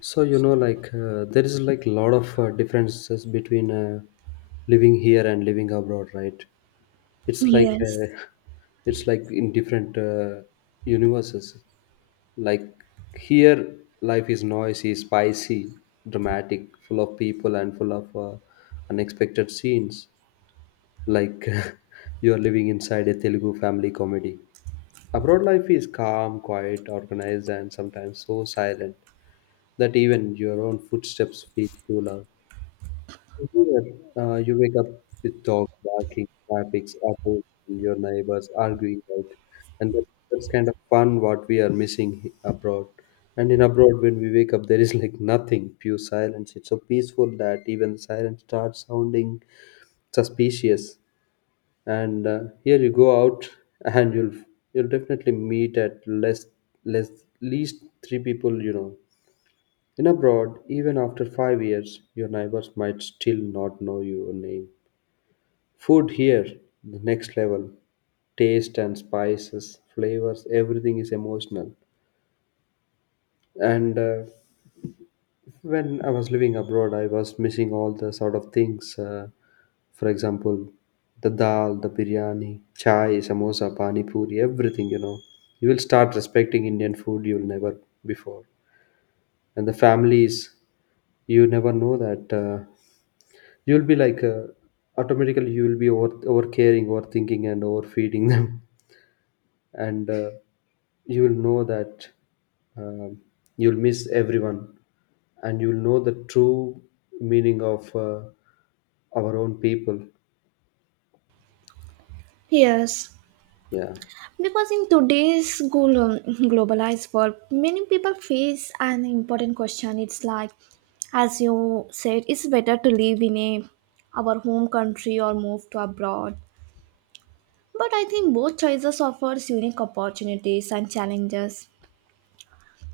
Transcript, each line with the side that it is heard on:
left: There is like a lot of differences between living here and living abroad, right? It's like
right: Yes,
left: it's like in different universes. Like here, life is noisy, spicy, dramatic, full of people, and full of unexpected scenes. Like you are living inside a Telugu family comedy. Abroad life is calm, quiet, organized, and sometimes so silent that even your own footsteps feel too loud. Here, you wake up with dogs barking, traffic, apples, and your neighbors arguing, right? And that, that's kind of fun what we are missing abroad. And in abroad, when we wake up, there is like nothing, pure silence. It's so peaceful that even silence starts sounding suspicious. And here you go out, and you'll definitely meet at less less least three people you know in abroad, even after 5 years, your neighbors might still not know your name. Food here, the next level. Taste and spices, flavors, everything is emotional. And when I was living abroad, I was missing all the sort of things. For example, the dal, the biryani, chai, samosa, pani puri, everything, you know. You will start respecting Indian food you'll never before. And the families, you never know that. You'll be like Automatically you will be over caring, overthinking, and overfeeding them, and you will know that um, you'll miss everyone, and you'll know the true meaning of our own people.
right: yes.
left: Yeah,
right: Because in today's globalized world, many people face an important question. It's like, as you said, it's better to live in a our home country or move to abroad. But I think both choices offers unique opportunities and challenges.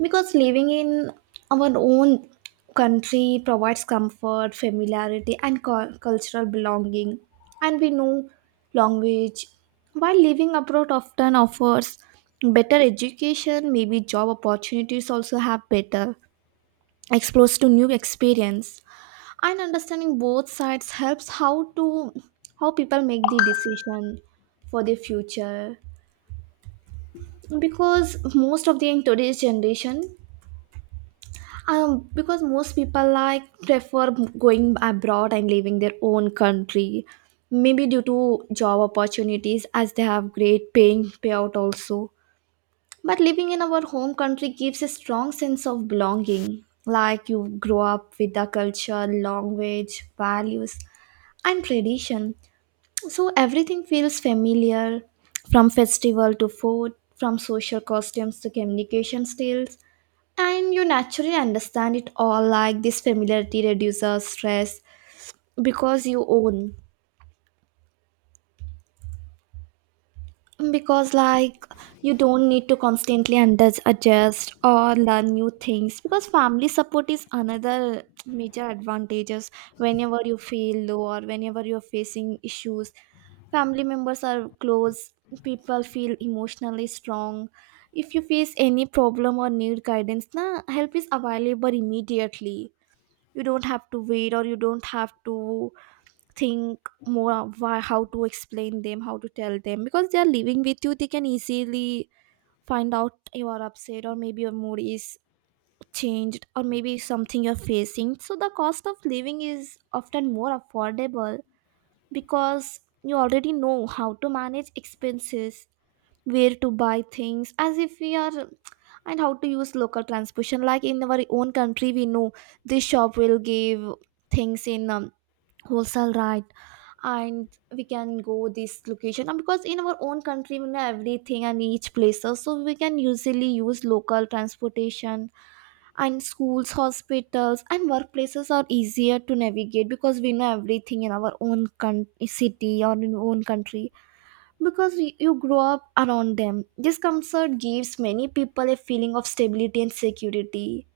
right: Because living in our own country provides comfort, familiarity, and cultural belonging, and we know language. While living abroad often offers better education, maybe job opportunities also have better exposed to new experience, and understanding both sides helps how people make the decision for the future, because most of the in today's generation, because most people like prefer going abroad and leaving their own country, maybe due to job opportunities, as they have great paying payout also. But living in our home country gives a strong sense of belonging, like you grow up with the culture, language, values, and tradition, so everything feels familiar, from festival to food, from social costumes to communication styles, and you naturally understand it all. Like this familiarity reduces stress because you own. Because, like, you don't need to constantly adjust or learn new things. Because family support is another major advantages whenever you feel low or whenever you're facing issues. Family members are close, people feel emotionally strong. If you face any problem or need guidance, na, help is available immediately. You don't have to wait, or you don't have to think more of why, how to explain them, how to tell them, because they are living with you, they can easily find out you are upset or maybe your mood is changed or maybe something you're facing. So the cost of living is often more affordable because you already know how to manage expenses, where to buy things as if we are, and how to use local transportation. Like in our own country, we know this shop will give things in wholesale, right? And we can go this location, and because in our own country we know everything and each places, so we can usually use local transportation, and schools, hospitals, and workplaces are easier to navigate because we know everything in our own city or in own country, because you grow up around them. This comfort gives many people a feeling of stability and security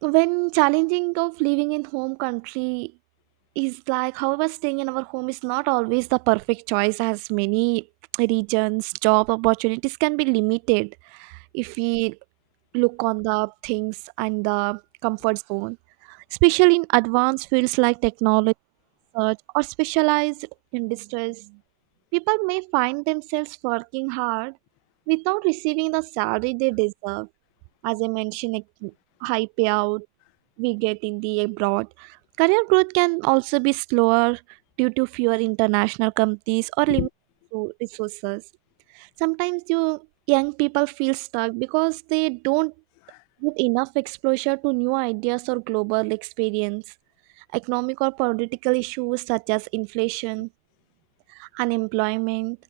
right: when challenging of living in home country is like. However, staying in our home is not always the perfect choice, as many regions job opportunities can be limited if we look on the things and the comfort zone, especially in advanced fields like technology, search, or specialized industries. People may find themselves working hard without receiving the salary they deserve. As I mentioned, like high payouts we get in the abroad. Career growth can also be slower due to fewer international companies or limited resources. Sometimes young people feel stuck because they don't get enough exposure to new ideas or global experience. Economic or political issues such as inflation, unemployment,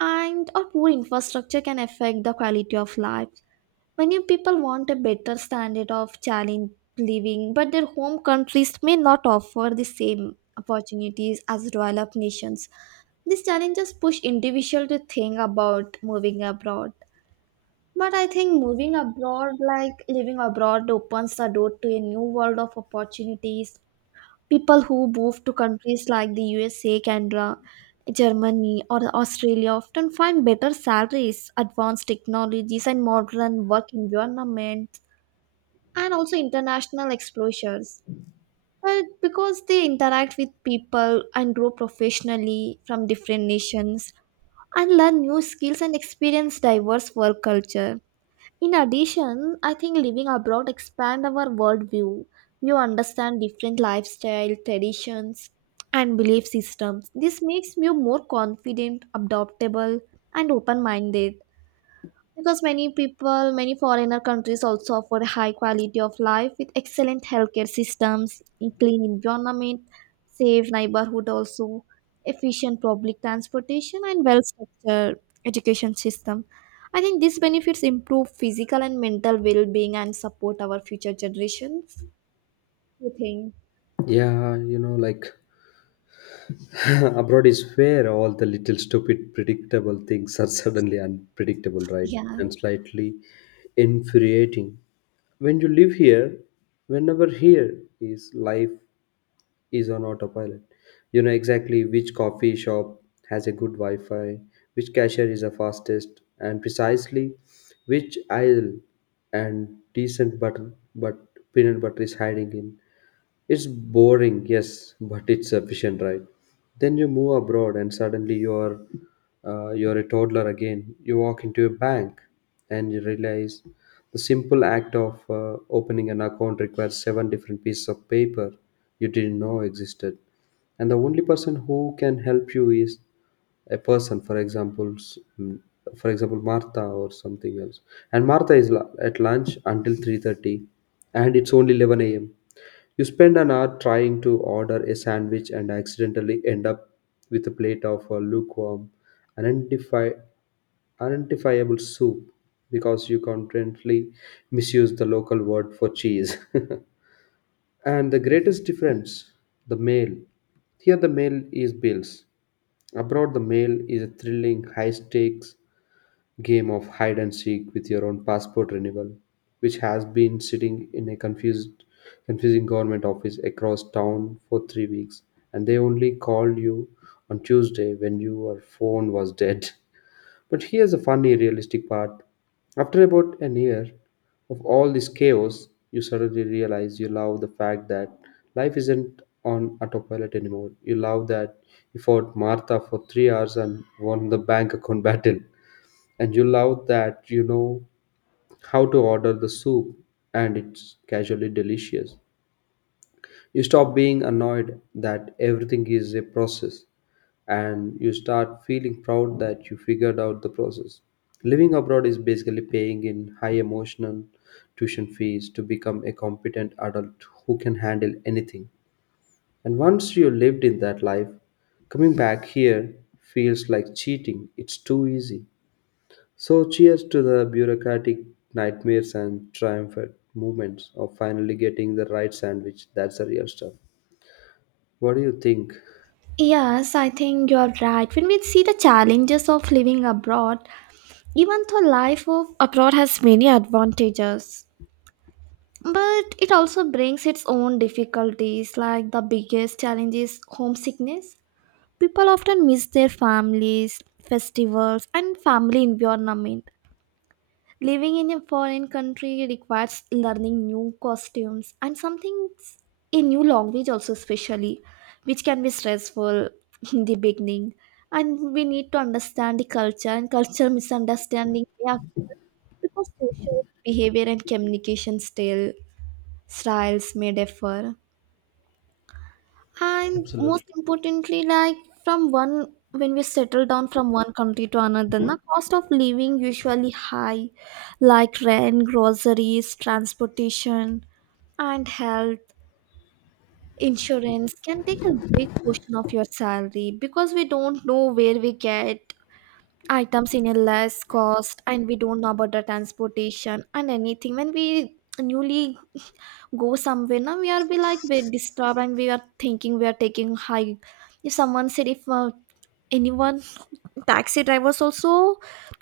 right: and or poor infrastructure can affect the quality of life. Many people want a better standard of challenge living, but their home countries may not offer the same opportunities as developed nations. These challenges push individuals to think about moving abroad. But I think moving abroad, like living abroad, opens the door to a new world of opportunities. People who move to countries like the USA, Canada, Germany, or Australia often find better salaries, advanced technologies, and modern work environment, and also international exposures, but because they interact with people and grow professionally from different nations, and learn new skills and experience diverse work culture. In addition, I think living abroad expand our worldview. You understand different lifestyle, traditions, and belief systems. This makes you more confident, adaptable, and open-minded, because many foreigner countries, also offer high quality of life with excellent healthcare systems, a clean environment, safe neighborhood, also efficient public transportation and well structured education system. I think these benefits improve physical and mental well-being and support our future generations. You think?
left: yeah. Abroad is where all the little stupid, predictable things are suddenly unpredictable, right?
right: Yeah.
left: And slightly infuriating. When you live here, whenever here is, life is on autopilot. You know exactly which coffee shop has a good wi-fi, which cashier is the fastest, and precisely which aisle and decent butter, but peanut butter is hiding in. It's boring, yes, but it's sufficient, right? Then you move abroad, and suddenly you are you're a toddler again. You walk into a bank, and you realize the simple act of opening an account requires seven different pieces of paper you didn't know existed, and the only person who can help you is a person, for example, Martha or something else. And Martha is at lunch until 3:30, and it's only 11 a.m. You spend an hour trying to order a sandwich and accidentally end up with a plate of lukewarm, unidentified identifiable soup because you constantly misuse the local word for cheese. And the greatest difference, the mail. Here, the mail is bills. Abroad, the mail is a thrilling, high stakes game of hide and seek with your own passport renewal, which has been sitting in a confusing government office across town for 3 weeks. And they only called you on Tuesday when your phone was dead. But here's a funny, realistic part. After about an year of all this chaos, you suddenly realize you love the fact that life isn't on autopilot anymore. You love that you fought Martha for 3 hours and won the bank account battle. And you love that you know how to order the soup, and it's casually delicious. You stop being annoyed that everything is a process, and you start feeling proud that you figured out the process. Living abroad is basically paying in high emotional tuition fees to become a competent adult who can handle anything. And once you lived in that life, coming back here feels like cheating. It's too easy. So, cheers to the bureaucratic nightmares and triumphant moments of finally getting the right sandwich. That's the real stuff. What do you think?
right: Yes, I think you're right. When we see the challenges of living abroad, even though life of abroad has many advantages, but it also brings its own difficulties, like the biggest challenge is homesickness. People often miss their families, festivals, and family environment. Living in a foreign country requires learning new costumes and something, a new language also especially, which can be stressful in the beginning. And we need to understand the culture, and culture misunderstanding, yeah, because social behavior and communication still styles may differ, and
left: Absolutely.
right: most importantly, like, from one when we settle down from one country to another, the cost of living usually high, like rent, groceries, transportation, and health insurance can take a big portion of your salary, because we don't know where we get items in a less cost and we don't know about the transportation and anything. When we newly go somewhere, now we are be like we're disturbed, and we are thinking we are taking high. If someone said, if anyone, taxi drivers also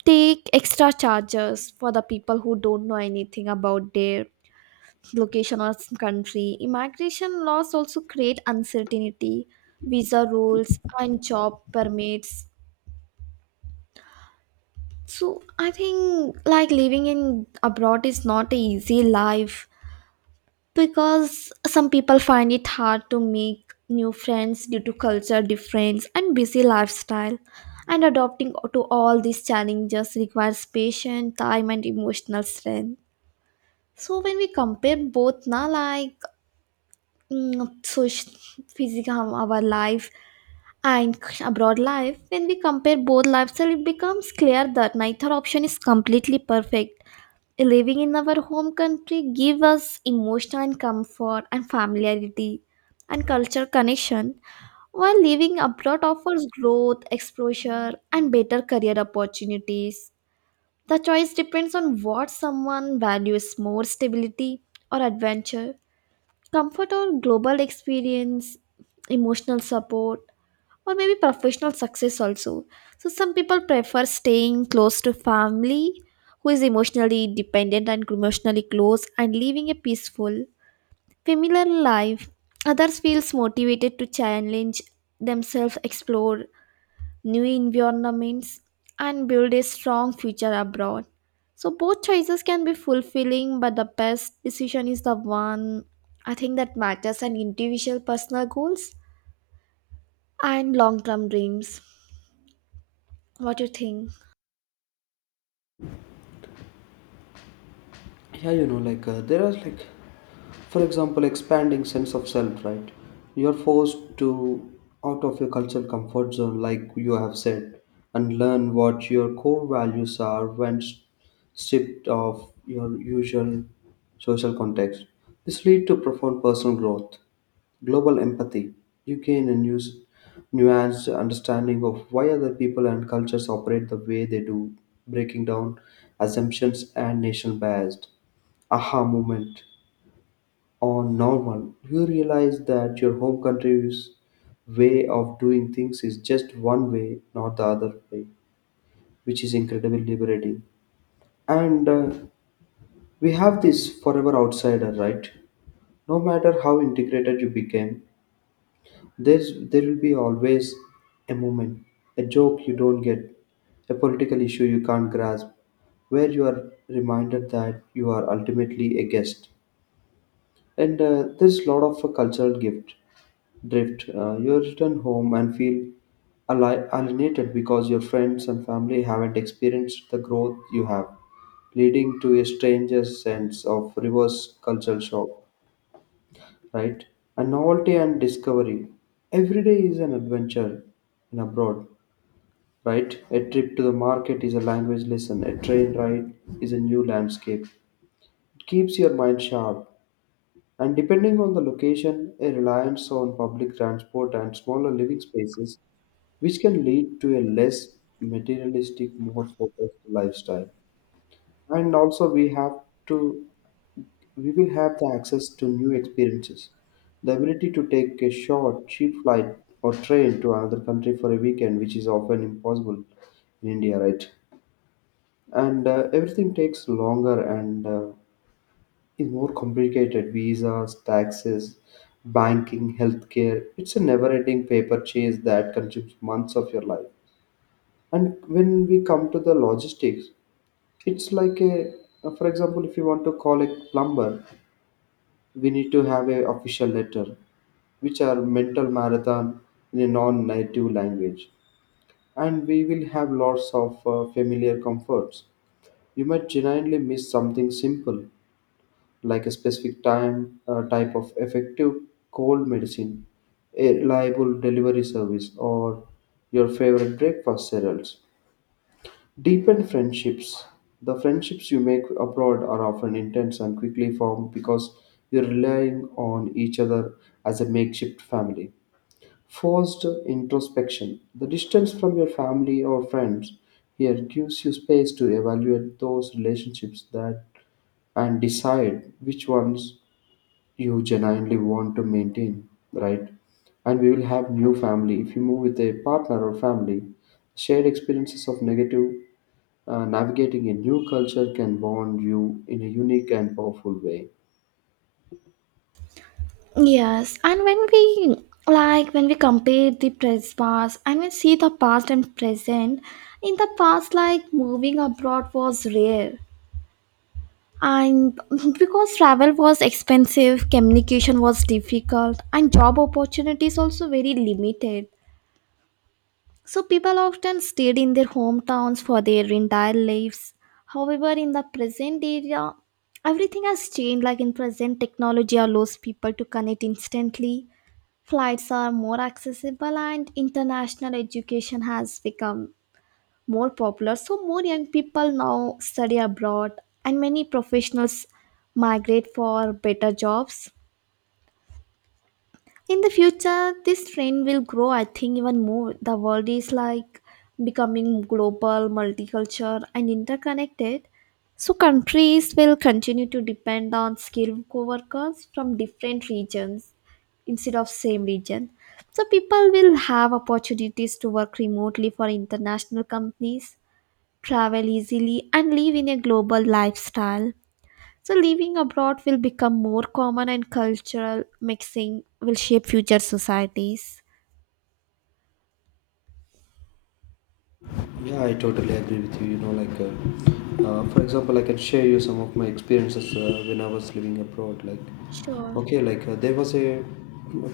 right: take extra charges for the people who don't know anything about their location or country. Immigration laws also create uncertainty, visa rules and job permits. So I think like living in abroad is not a easy life, because some people find it hard to make new friends due to culture difference and busy lifestyle, and adapting to all these challenges requires patience, time, and emotional strength. So when we compare both na, like, social, physical, our life and abroad life, when we compare both lifestyle, it becomes clear that neither option is completely perfect. Living in our home country give us emotional comfort and familiarity and cultural connection, while living abroad offers growth, exposure, and better career opportunities. The choice depends on what someone values more, stability or adventure, comfort or global experience, emotional support or maybe professional success also. So some people prefer staying close to family, who is emotionally dependent and emotionally close, and living a peaceful, familiar life. Others feels motivated to challenge themselves, explore new environments, and build a strong future abroad. So both choices can be fulfilling, but the best decision is the one, I think, that matters an individual personal goals and long-term dreams. What do you think?
left: There are, like, for example, expanding sense of self, right? You're forced to out of your cultural comfort zone, like you have said, and learn what your core values are when stripped of your usual social context. This lead to profound personal growth, global empathy. You gain a new, nuanced understanding of why other people and cultures operate the way they do, breaking down assumptions and nation bias. Aha moment on normal. You realize that your home country's way of doing things is just one way, not the other way, which is incredibly liberating. And we have this forever outsider, right? No matter how integrated you became, there will be always a moment, a joke you don't get, a political issue you can't grasp, where you are reminded that you are ultimately a guest. And there's a lot of a cultural gift drift. You return home and feel alienated because your friends and family haven't experienced the growth you have, leading to a strange sense of reverse cultural shock, right? And novelty and discovery. Every day is an adventure in abroad, right? A trip to the market is a language lesson, a train ride is a new landscape. It keeps your mind sharp. And depending on the location, a reliance on public transport and smaller living spaces which can lead to a less materialistic, more focused lifestyle. And also, to we will have the access to new experiences, the ability to take a short, cheap flight or train to another country for a weekend, which is often impossible in India, right? And everything takes longer and is more complicated. Visas, taxes, banking, healthcare. It's a never-ending paper chase that consumes months of your life. And when we come to the logistics, it's like a, for example, if you want to call a plumber, we need to have a official letter, which are mental marathon in a non-native language, and we will have lots of familiar comforts. You might genuinely miss something simple, like a specific time, type of effective cold medicine, a reliable delivery service, or your favorite breakfast cereals. Deepen friendships. The friendships you make abroad are often intense and quickly formed because you're relying on each other as a makeshift family. Forced introspection. The distance from your family or friends here gives you space to evaluate those relationships that and decide which ones you genuinely want to maintain, right? And we will have new family if you move with a partner or family. Shared experiences of negative navigating a new culture can bond you in a unique and powerful way.
right: Yes. And when we compare the past, and we see the past and present, in the past like moving abroad was rare, and because travel was expensive, communication was difficult, and job opportunities also very limited. So people often stayed in their hometowns for their entire lives. However, in the present era, everything has changed. Like in present, technology allows people to connect instantly. Flights are more accessible, and international education has become more popular. So, more young people now study abroad, and many professionals migrate for better jobs. In the future, this trend will grow, I think, even more. The world is like becoming global, multicultural, and interconnected. So, countries will continue to depend on skilled co workers from different regions instead of same region. So people will have opportunities to work remotely for international companies, travel easily, and live in a global lifestyle. So living abroad will become more common, and cultural mixing will shape future societies.
left: Yeah, I totally agree with you. You know, for example, I can share you some of my experiences when I was living abroad.
right: Sure.
left: There was a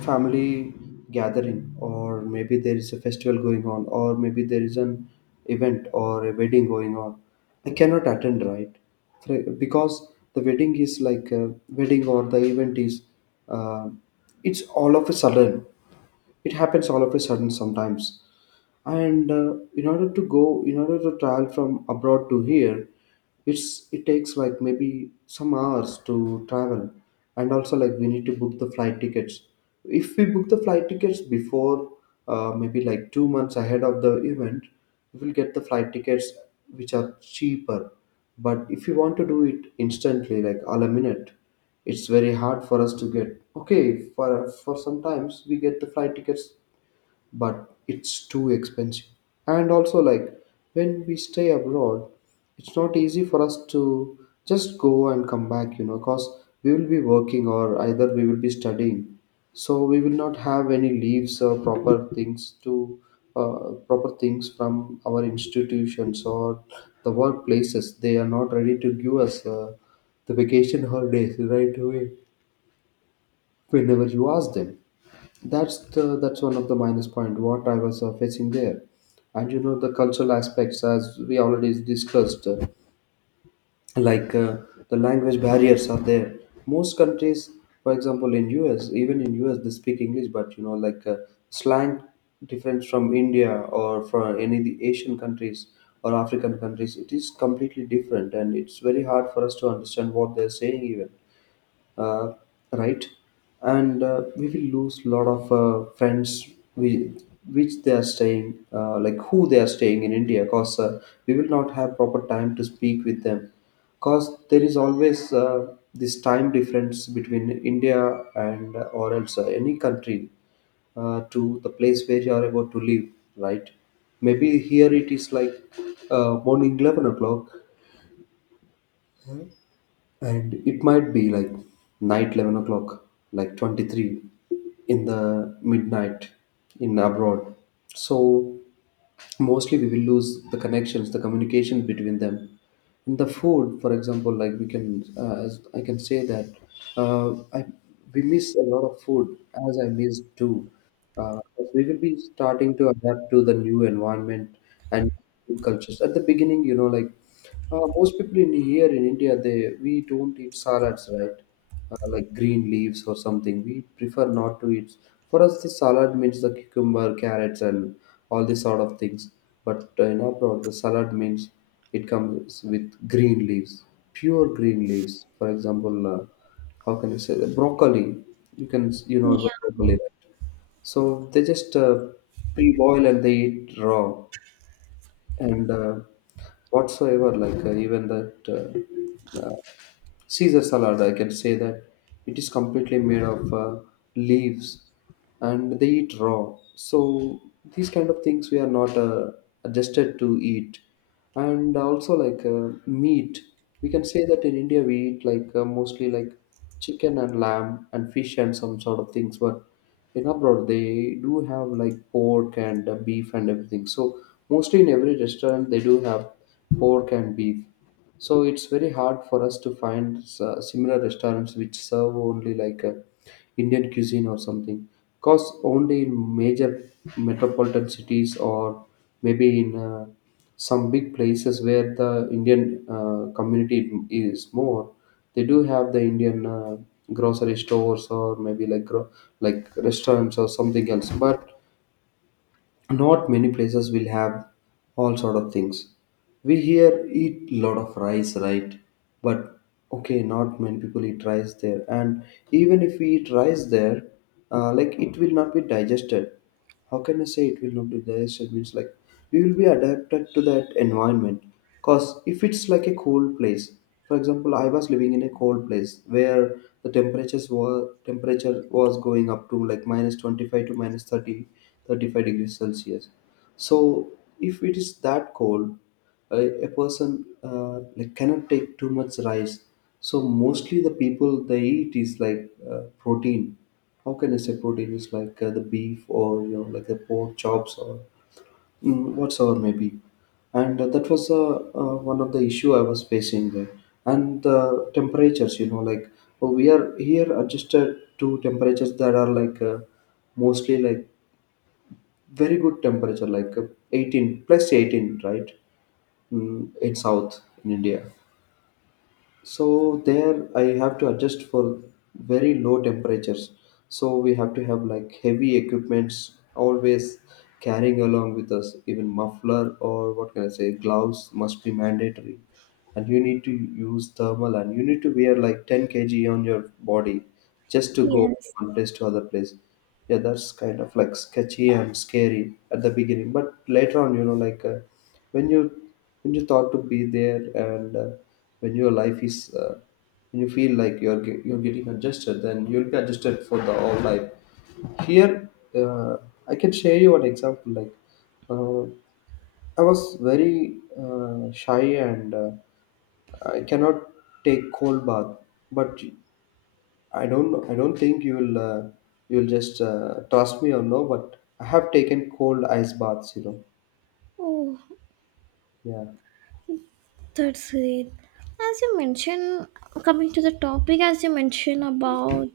left: family gathering, or maybe there is a festival going on, or maybe there is an event or a wedding going on. I cannot attend, right? Because the wedding is like a wedding or the event is, uh, it's all of a sudden it happens all of a sudden sometimes. And in order to go, in order to travel from abroad to here, it takes like maybe some hours to travel, and also like we need to book the flight tickets. If we book the flight tickets before maybe like 2 months ahead of the event, we will get the flight tickets which are cheaper. But if you want to do it instantly, like all a minute, it's very hard for us to get. Okay, for sometimes we get the flight tickets, but it's too expensive. And also, like, when we stay abroad, it's not easy for us to just go and come back, you know, because we will be working, or either we will be studying, so we will not have any leaves or proper things to proper things from our institutions or the workplaces. They are not ready to give us the vacation holidays right away whenever you ask them. That's one of the minus point what I was facing there. And you know the cultural aspects, as we already discussed, like uh, the language barriers are there. Most countries, for example, in US, even in US, they speak English, but slang different from India or from any of the Asian countries or African countries. It is completely different, and it's very hard for us to understand what they're saying even. uh, right. And we will lose a lot of friends we which they are staying, like who they are staying in India, because we will not have proper time to speak with them, because there is always this time difference between India and or else any country, to the place where you are about to live, right. Maybe here it is like morning 11 o'clock, and it might be like night 11 o'clock, like 23 in the midnight in abroad. So mostly we will lose the connections, the communication between them. In the food, for example, like we can as I can say that, uh, I, we miss a lot of food, as I miss too, because we will be starting to adapt to the new environment and new cultures. At the beginning, like most people in here in India, they we don't eat salads, right? Like green leaves or something. We prefer not to eat. For us, the salad means the cucumber, carrots, and all these sort of things. But in abroad, the salad means it comes with green leaves, pure green leaves. For example, how can you say that? Broccoli. You know about
right: Yeah.
left: broccoli, right? So they just pre-boil and they eat raw, and whatsoever, like even that Caesar salad, I can say that it is completely made of leaves, and they eat raw. So these kind of things we are not adjusted to eat. And also like meat, we can say that in India we eat like mostly like chicken and lamb and fish and some sort of things. But in abroad they do have like pork and beef and everything. So mostly in every restaurant they do have pork and beef, so it's very hard for us to find similar restaurants which serve only like a Indian cuisine or something, because only in major metropolitan cities, or maybe in some big places where the Indian community is more, they do have the Indian grocery stores, or maybe like like restaurants or something else. But not many places will have all sort of things. We here eat lot of rice, right? But okay, not many people eat rice there, and even if we eat rice there, like it will not be digested. How can I say, it will not be there? So it means like we will be adapted to that environment. Cause if it's like a cold place, for example, I was living in a cold place where the temperatures were temperature was going up to like minus 25 to minus 30, 35 degrees Celsius. So if it is that cold, a person like cannot take too much rice. So mostly the people they eat is like protein. How can I say, protein is like the beef, or like the pork chops, or whatsoever maybe, and that was one of the issue I was facing there. And the temperatures, like oh, we are here adjusted to temperatures that are like mostly like very good temperature, like 18 plus 18, right? In south in India. So there I have to adjust for very low temperatures. So we have to have like heavy equipments always carrying along with us. Even muffler, or what can I say, gloves must be mandatory. And you need to use thermal, and you need to wear like 10 kg on your body just to go
right: Yes.
left: one place to other place. Yeah, that's kind of like sketchy and scary at the beginning. But later on, like when you when you thought to be there, and when your life is uh, when you feel like you're getting adjusted, then you'll be adjusted for the whole life here. uh, I can share you an example like, uh, I was very shy, and I cannot take cold bath. But I don't know, I don't think you will just trust me or no. But I have taken cold ice baths.
right: Oh,
left: Yeah,
right: that's great. As you mentioned, coming to the topic, as you mentioned about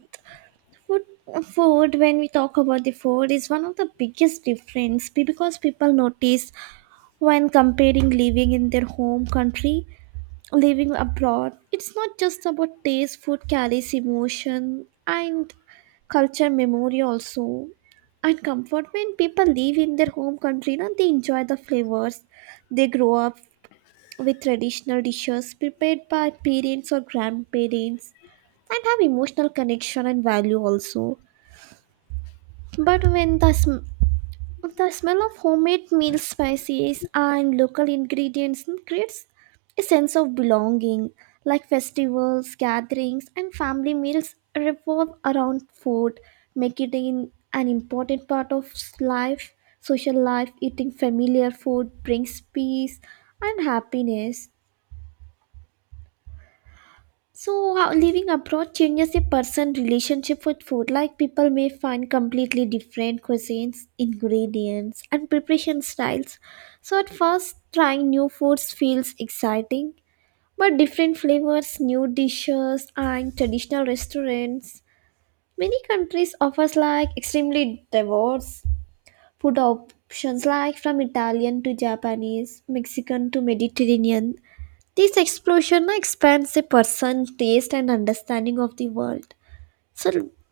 right: Food, food. When we talk about the food, is one of the biggest difference because people notice when comparing living in their home country, living abroad. It's not just about taste. Food carries emotion and culture, memory also, and comfort. When people live in their home country, now they enjoy the flavors. They grow up with traditional dishes prepared by parents or grandparents and have emotional connection and value also, but when the smell of homemade meal, spices, and local ingredients creates a sense of belonging, like festivals, gatherings, and family meals revolve around food, making it an important part of life, social life. Eating familiar food brings peace and happiness. So, how living abroad changes a person's relationship with food. Like, people may find completely different cuisines, ingredients, and preparation styles. So, at first, trying new foods feels exciting, but different flavors, new dishes, and traditional restaurants. Many countries offers like extremely diverse food options, like from Italian to Japanese, Mexican to Mediterranean. This explosion na, expands a person's taste and understanding of the world. So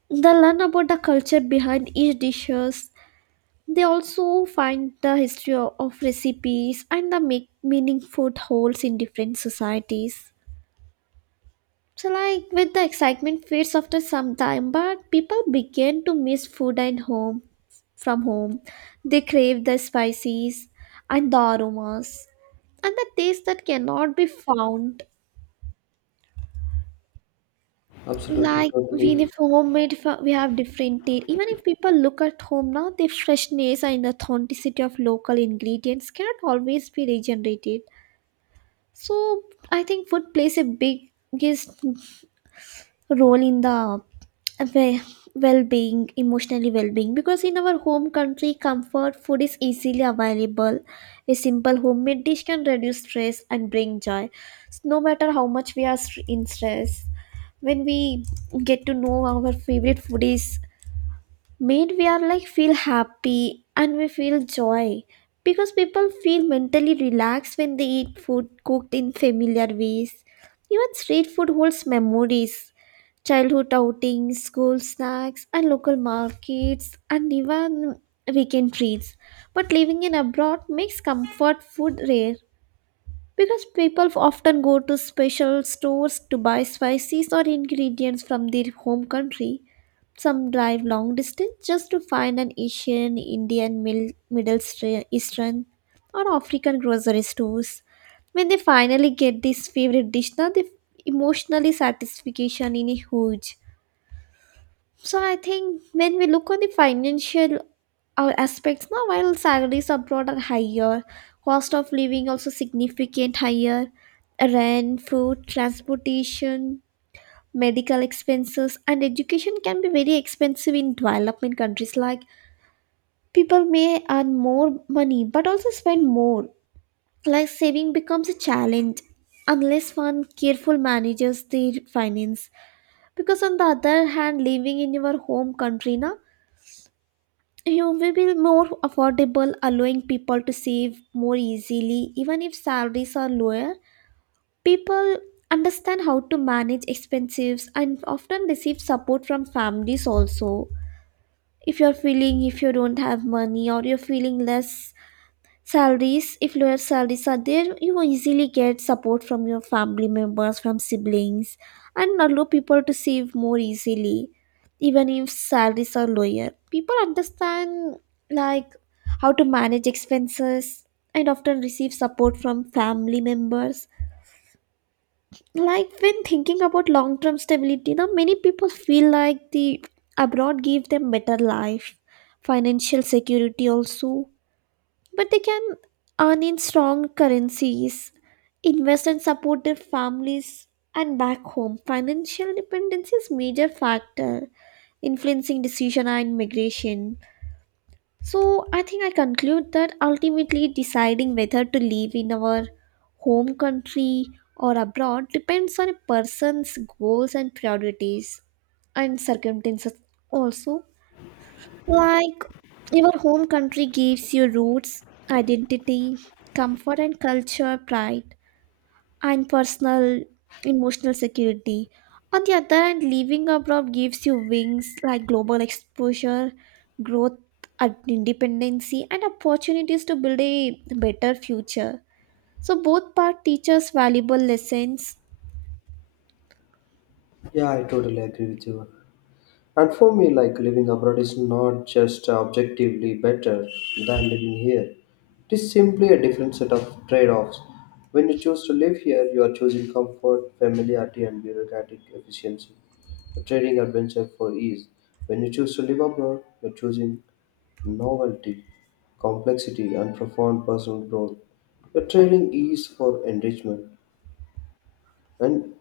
right: they learn about the culture behind each dishes. They also find the history of recipes and the make meaningful holes in different societies. So like with the excitement fades after some time, but people begin to miss food and home from home. They crave the spices and the aromas and the taste that cannot be found.
left: absolutely,
right: Like we
left: totally.
right: live homemade, we have different taste. Even if people look at home now, the freshness and authenticity of local ingredients cannot always be regenerated. So I think food plays a biggest role in the we- well-being, emotionally well-being, because in our home country comfort food is easily available. A simple homemade dish can reduce stress and bring joy. No matter how much we are in stress, when we get to know our favorite food is made, we are like feel happy and we feel joy, because people feel mentally relaxed when they eat food cooked in familiar ways. Even street food holds memories, childhood outings, school snacks, and local markets, and even weekend treats. But living in abroad makes comfort food rare, because people often go to special stores to buy spices or ingredients from their home country. Some drive long distance just to find an Asian, Indian, Eastern, or African grocery stores. When they finally get this favorite dish, now the emotionally satisfaction in a huge. So I think when we look on the financial aspects, now while salaries abroad are higher, cost of living also significant higher, rent, food, transportation, medical expenses, and education can be very expensive in development countries. Like people may earn more money but also spend more. Like saving becomes a challenge unless one careful manages their finance. Because on the other hand, living in your home country, na, you will be more affordable, allowing people to save more easily. Even if salaries are lower, people understand how to manage expenses and often receive support from families also. If you're feeling, if you don't have money or you're feeling less salaries, if lower salaries are there, you will easily get support from your family members, from siblings, and allow people to save more easily, even if salaries are lower. People understand like how to manage expenses and often receive support from family members. Like when thinking about long-term stability, now many people feel like the abroad give them better life, financial security also, but they can earn in strong currencies, invest and support their families and back home. Financial dependence is major factor influencing decision and migration. So I think I conclude that ultimately deciding whether to live in our home country or abroad depends on a person's goals and priorities and circumstances also. Like your home country gives you roots, identity, comfort and culture, pride, and personal emotional security. On the other hand, living abroad gives you wings, like global exposure, growth, and independency, and opportunities to build a better future. So both part teach us valuable lessons.
left: Yeah, I totally agree with you. And for me, like living abroad is not just objectively better than living here. It is simply a different set of trade-offs. When you choose to live here, you are choosing comfort, familiarity, and bureaucratic efficiency. You're trading adventure for ease. When you choose to live abroad, you're choosing novelty, complexity, and profound personal growth. You're trading ease for enrichment. And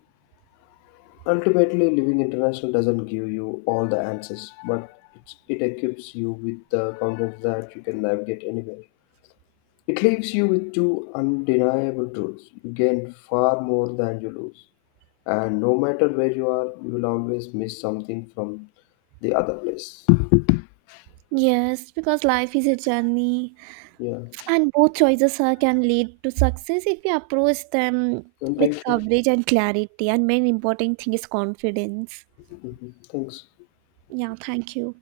left: ultimately, living international doesn't give you all the answers, but it equips you with the confidence that you can navigate anywhere. It leaves you with two undeniable truths: you gain far more than you lose, and no matter where you are, you will always miss something from the other place.
right: Yes, because life is a journey,
left: Yeah,
right: and both choices can lead to success if you approach them
left: and
right: with
left: thank you.
right: coverage and clarity. And main important thing is confidence.
left: Mhm. Thanks.
right: Yeah, thank you.